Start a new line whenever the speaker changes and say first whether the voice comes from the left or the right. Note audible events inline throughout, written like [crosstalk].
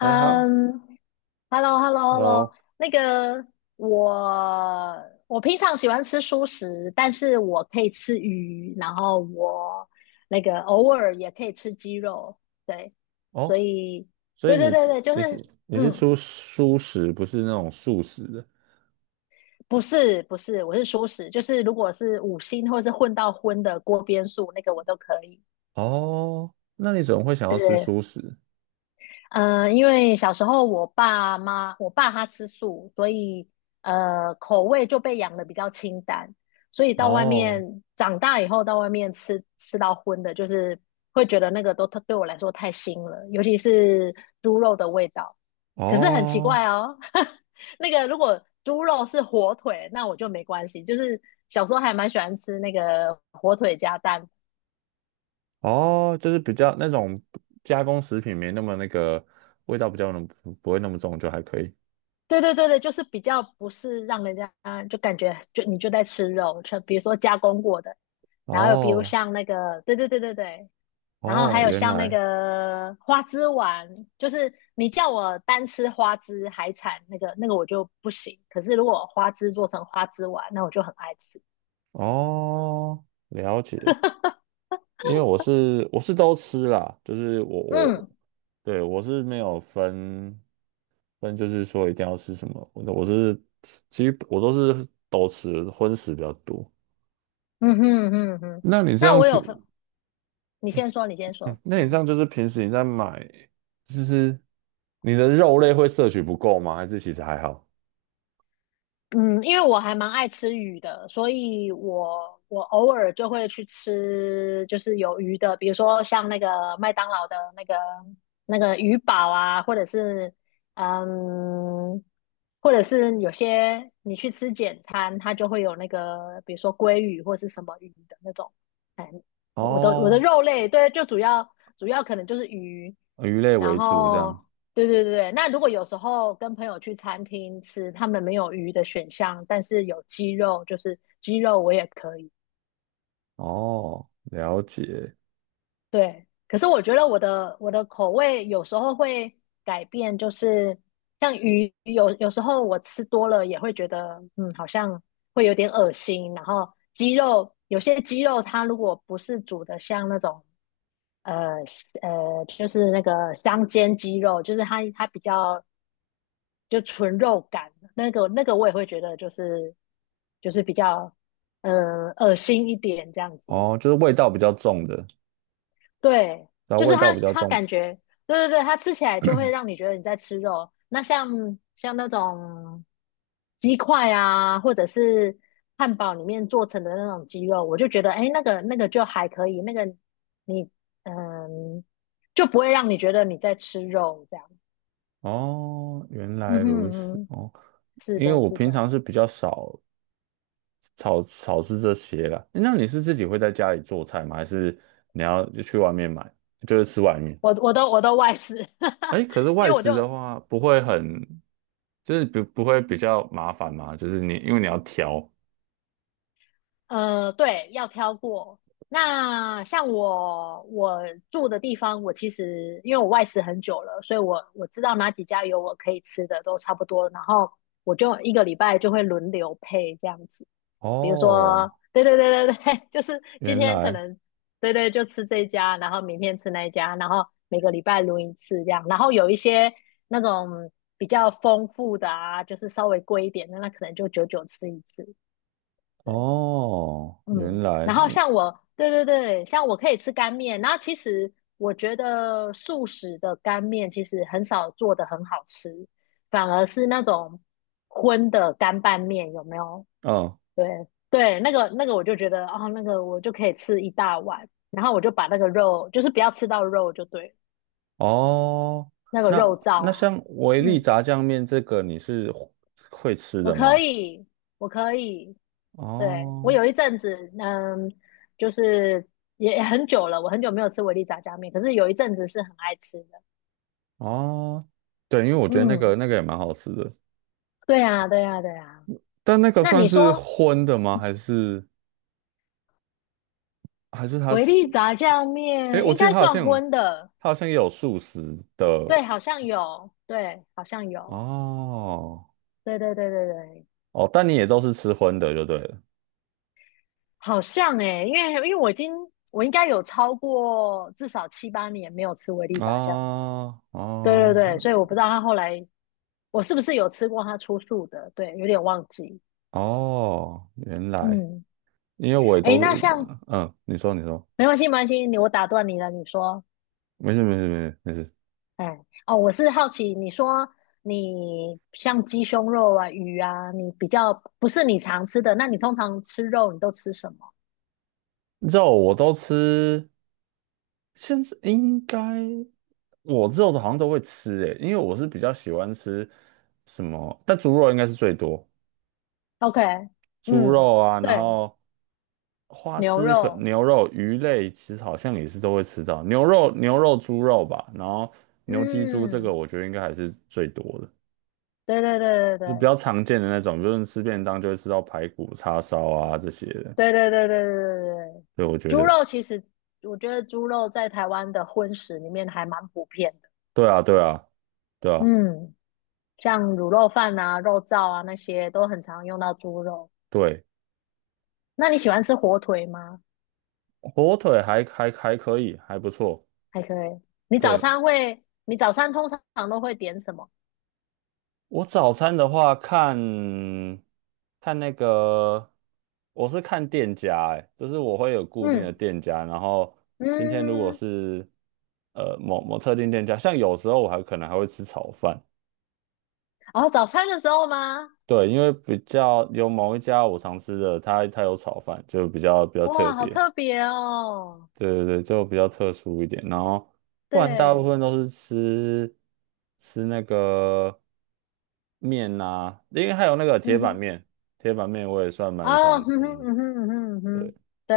right: 哎哈
left: ，hello，hello，hello，
right: ，Hello，
left: 那个我我平常喜欢吃蔬食，但是我可以吃鱼，然后我那个偶尔也可以吃鸡肉，对，所
right: 哦，
left: 以
right: 所以
left: 对对
right: 你
left: 对
right: 不
left: 对，就
right: 你是
left: 是
right: 你是
left: 嗯，
right: 吃素食，不是那种素食的
left: 不是不是，我是蔬食，就是如果是五星或是混到荤的锅边素，那个我都可以，
right: 哦？那你怎么会想要吃
left: 对。
right: 素食？
left: 因为小时候我爸妈，我爸他吃素，所以口味就被养的比较清淡，所以到外
right: 哦
left: 面长大以后到外面吃到荤的，就是会觉得那个都对我来说太腥了，尤其是猪肉的味道。可是很奇怪
right: 哦
left: 哦，[laughs] 那个如果猪肉是火腿，那我就没关系，就是小时候还蛮喜欢吃那个火腿加蛋。
right: 哦，就是比较那种加工食品没那么那个味道比较浓，不会那么重就还可以。
left: 对对对对，就是比较不是让人家就感觉就你就在吃肉，就比如说加工过的，然后有比如
right: 哦
left: 像那个，对对对对对，然后
right: 哦，
left: 还有
right: 原
left: 像那
right: 来
left: 个花枝丸，就是你叫我单吃花枝海产那个那个我就不行，可是如果花枝做成花枝丸，那我就很爱吃。
right: 哦，了解。因为我是都吃啦，就是我
left: 嗯
right: 对我是没有分，但就是说一定要吃什么，我是我都吃荤食比较多。
left: 嗯哼嗯哼，
right: 那你这
left: 那
right: 样
left: 我
right: 平，
left: 有分，你
right: 哎
left: 先说，你先说，
right: 那你这
left: 嗯。
right: 样就是平时你在买，就是你的肉类会摄取不够吗？还是其实还好？
left: 嗯，因为我还蛮爱吃鱼的，所以我偶尔就会去吃，就是有鱼的，比如说像那个麦当劳的那个那个鱼堡啊，嗯，或者是有些你去吃简餐，它就会有那个，比如说鲑鱼或是什么鱼的那种，哎，我的
right: 哦，
left: 肉类，对，就主要可能就是鱼，
right: 鱼类
left: 然
right: 为主这
left: 后
right: 样。
left: 对对对对，那如果有时候跟朋友去餐厅吃，他们没有鱼的选项，但是有鸡肉，就是鸡肉我也可以。
right: 哦，了解。
left: 对，可是我觉得我的口味有时候会改变，就是像鱼，有时候我吃多了也会觉得，嗯，好像会有点恶心。然后鸡肉，有些鸡肉它如果不是煮的像那种，呃就是那个香煎鸡肉，就是它比较就纯肉感，那个那个我也会觉得就是比较恶心一点这样子。
right: 哦，就是味道比较重的，
left: 对，
right: 然后
left: 就是
right: 味道
left: 他，
right: 比较
left: 他
right: 重。
left: 感觉，对对对，他吃起来就会让你觉得你在吃肉。那像那种鸡块啊，或者是汉堡里面做成的那种鸡肉，我就觉得，哎，那个那个就还可以，那个你嗯，就不会让你觉得你在吃肉这样。
right: 哦，原来
left: 嗯哼
right: 如
left: 嗯
right: 此。
left: 哼，
right: 哦，
left: 是
right: 因为
left: 的，
right: 我
left: 是
right: 平常
left: 的，
right: 是比较少。炒是这些啦。诶那你是自己会在家里做菜吗？还是你要去外面买，就是吃外面？
left: 我都外食，
right: 哎，
left: [laughs]
right: 可是
left: 因为
right: 外
left: 我
right: 食的
left: 就
right: 话不会很，就是不会比较麻烦吗？就是你因为你要挑。
left: 对，要挑过。那像我住的地方，我其实因为我外食很久了，所以我知道哪几家有我可以吃的都差不多，然后我就一个礼拜就会轮流配这样子。比如
right: 哦，
left: 说，对对对对对，[laughs] 就是今
right: 原
left: 天可
right: 来，
left: 能对对就吃这一家，然后明天吃那一家，然后每个礼拜轮一次这样。然后有一些那种比较丰富的啊，就是稍微贵一点的，那可能就久久吃一次。对。
right: 哦，原
left: 嗯，
right: 来，
left: 然后像我，对对对，像我可以吃干面，然后其实我觉得素食的干面其实很少做的很好吃，反而是那种荤的干拌面，有没有？
right: 嗯，
left: 对对，那个那个我就觉得，哦，那个我就可以吃一大碗，然后我就把那个肉，就是不要吃到肉就对了，
right: 哦，
left: 那个
right: 那
left: 肉燥
right: 那
left: 啊。
right: 像维力
left: 嗯，
right: 炸酱面这个你是会吃
left: 我
right: 的
left: 可
right: 吗？
left: 以，我可以，对，我
right: 哦
left: 有一阵子，就是也很久了，我很久没有吃维力炸酱面，可是有一阵子是很爱吃的。
right: 哦，对，因为我觉得那个
left: 嗯，
right: 那个也蛮好吃的。
left: 对呀，对呀，对呀。
right: 但那个
left: 那
right: 算
left: 你
right: 是
left: 说
right: 荤的吗？还是它
left: 维
right: 是？
left: 力炸酱
right: 诶，
left: 面
right: 我
left: 应
right: 记得
left: 该算荤的？
right: 它好像也有素食的
left: 对，好像有，对，好像有，
right: 哦
left: 对对对对对，
right: 哦，但你也都是吃荤的就对了
left: 好像诶、因为我已经我应该有超过至少7、8年没有吃维力炸酱面。
right: 啊
left: 对对
right: 哦
left: 对，所以我不知道他后来我是不是有吃过他出素的，对，有点忘记。
right: 哦，原来
left: 嗯。
right: 因为我也
left: 哎，
right: 都是你说你说，
left: 没关系，没关系，你我打断你了，你说，
right: 没事没事没事没事，
left: 哎，哦，我是好奇，你说你像鸡胸肉啊、鱼啊，你比较不是你常吃的，那你通常吃肉你都吃什么
right: 肉我都吃，现在应该我肉的好像都会吃诶，因为我是比较喜欢吃什么，但猪肉应该是最多。
left: ？OK，
right: 猪
left: 嗯，
right: 肉啊，然
left: 对，
right: 后花
left: 牛
right: 枝可
left: 肉，
right: 牛肉、鱼类其实好像也是都会吃到，牛肉、猪肉吧，然后牛鸡猪这个
left: 嗯，
right: 我觉得应该还是最多的，
left: 对对对
right: 就比
left: 对
right: 较常见的那种，就是吃便当就会吃到排骨、叉烧啊这些的。
left: 对对对对对对对对，
right: 对，我觉
left: 猪
right: 得，
left: 肉其实我觉得猪肉在台湾的荤食里面还蛮普遍的，
right: 对啊，对啊，对啊，
left: 嗯，像卤肉饭啊、肉燥啊那些都很常用到猪肉。
right: 对，
left: 那你喜欢吃火腿吗？
right: 火腿还可以，还不错。
left: 还可以。你早
right: 对，
left: 餐会，你早餐通常都会点什么？
right: 我早餐的话看那个，我是看店家、欸，就是我会有固定的
left: 嗯
right: 店家，然后今天如果
left: 嗯，
right: 是某某特定店家，像有时候我还可能还会吃炒饭，
left: 哦，早餐的时候吗？
right: 对，因为比较有某一家我常吃的，它有炒饭，就比较特
left: 哇，好
right: 别。
left: 特别哦。
right: 对对对，就比较特殊一点。然后不然大部
left: 对，
right: 分都是吃那个面啊，因为还有那个铁
left: 嗯
right: 板
left: 哼，
right: 面，铁板面我也算蛮
left: 哦，
right: 常
left: 嗯哼，
right: 吃。
left: 嗯哼，嗯哼，嗯
right: 对，
left: 哼，对。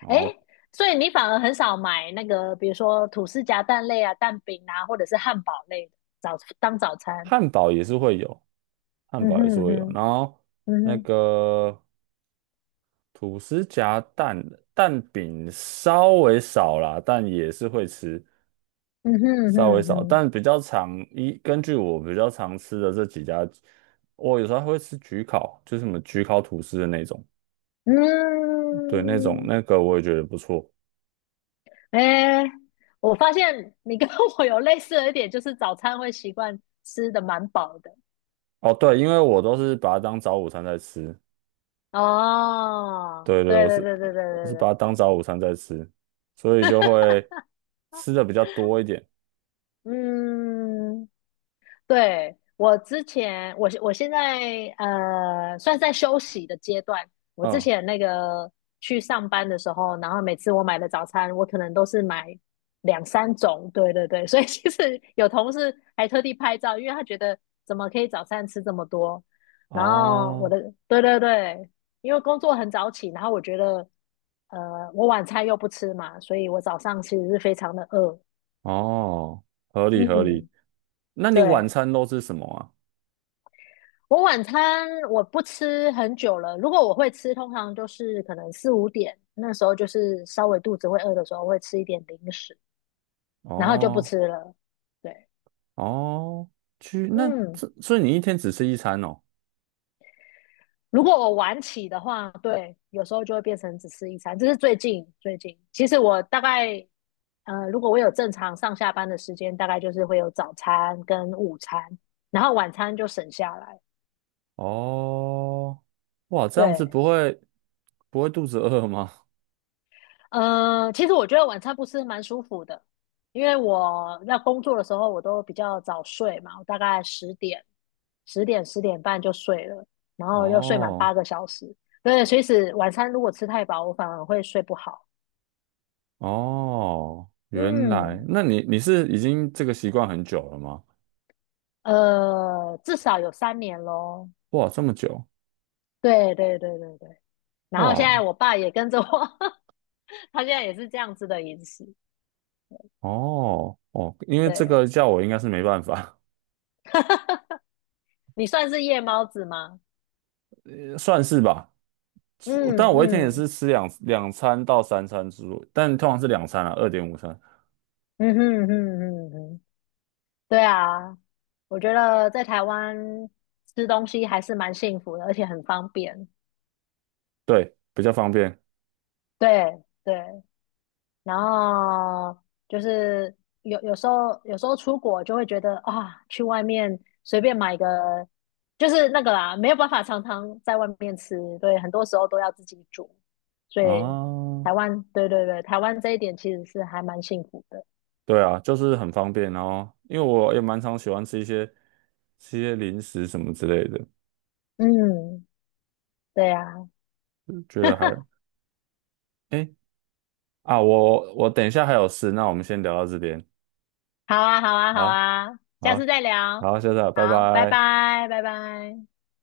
right: 然后
left: 诶，所以你反而很少买那个，比如说吐司夹蛋类啊、蛋饼啊，或者是汉堡类的早当早餐。
right: 汉堡也是会有，汉
left: 嗯
right: 堡也是
left: 哼嗯
right: 会有。
left: 哼，
right: 然后
left: 嗯
right: 那
left: 哼，
right: 个吐司夹蛋蛋饼稍微少啦，但也是会吃。
left: 嗯哼嗯哼
right: 稍微
left: 嗯
right: 少，
left: 哼，
right: 但比较常根据我比较常吃的这几家，我有时候还会吃焗烤，就是什么焗烤吐司的那种，对，那种
left: 嗯。
right: 那个我也觉得不错。
left: 哎，我发现你跟我有类似的一点，就是早餐会习惯吃的蛮饱的。
right: 哦，对，因为我都是把它当早午餐在吃，
left: 哦，
right: 对对，
left: 对
right: 我
left: 对
right: 是
left: 对对对
right: 我
left: 对
right: 是把
left: 对，
right: 它当早午餐在吃，所以就会吃的比较多一点。
left: 嗯，对，我之前，我我现在算是在休息的阶段。我之
right: 嗯，
left: 前那个去上班的时候，然后每次我买的早餐，我可能都是买两三种。对对对，[laughs] 所以其实有同事还特地拍照，因为他觉得怎么可以早餐吃这么多。然后
right: 哦
left: 对对对，因为工作很早起，然后我觉得我晚餐又不吃嘛，所以我早上其实是非常的饿。
right: 哦，合理合理。
left: 嗯，
right: 那你晚
left: 对，
right: 餐都吃什么啊？
left: 我晚餐我不吃很久了，如果我会吃，通常就是可能4、5点，那时候就是稍微肚子会饿的时候会吃一点零食，然后就不
right: 哦
left: 吃了。对，
right: 哦，
left: 嗯，
right: 所以你一天只吃1餐哦。
left: 如果我晚起的话，对，有时候就会变成只吃一餐。这是最近最近，其实我大概如果我有正常上下班的时间，大概就是会有早餐跟午餐，然后晚餐就省下来。
right: 哦，哇，这样子
left: 对，
right: 不会肚子饿吗？
left: 其实我觉得晚餐不吃蛮舒服的，因为我要工作的时候，我都比较早睡嘛，我大概十点、十点、10点半就睡了，然后又睡满
right: 哦
left: 8个小时。对，所以是晚餐如果吃太饱，我反而会睡不好。
right: 哦，原来，
left: 嗯，
right: 那你是已经这个习惯很久了吗？
left: 至少有3年咯。
right: 哇，这么久，
left: 对对对对对。然后现
right: 哇，
left: 在我爸也跟着我，[laughs] 他现在也是这样子的饮食。
right: 哦哦，因为这
left: 对，
right: 个叫我应该是没办法，
left: [laughs] 你算是夜猫子吗？
right: [laughs] 算是吧。
left: 嗯
right: 是但我一天也
left: 嗯
right: 是吃两餐到三餐之路，但通常是两餐啊，2.5餐，
left: 嗯哼嗯哼嗯哼。对啊，我觉得在台湾吃东西还是蛮幸福的，而且很方便。
right: 对，比较方便
left: 对对，然后就是有时候出国就会觉得啊，去外面随便买个，就是那个啦，没有办法常常在外面吃，对，很多时候都要自己煮。所
right: 啊。
left: 以
right: 哦
left: 台湾，对对对，台湾这一点其实是还蛮幸福的。
right: 对啊，就是很方便，然后因为我也蛮常喜欢吃一些零食什么之类的，
left: 嗯，对啊。
right: 觉得
left: [laughs]
right: 哎啊，我等一下还有事，那我们先聊到这边，
left: 好啊，好啊，好
right: 好，
left: 啊，下次
right: 好，
left: 再聊。
right: 好，下次啊，拜
left: 好，拜
right: 拜。
left: 拜，拜拜。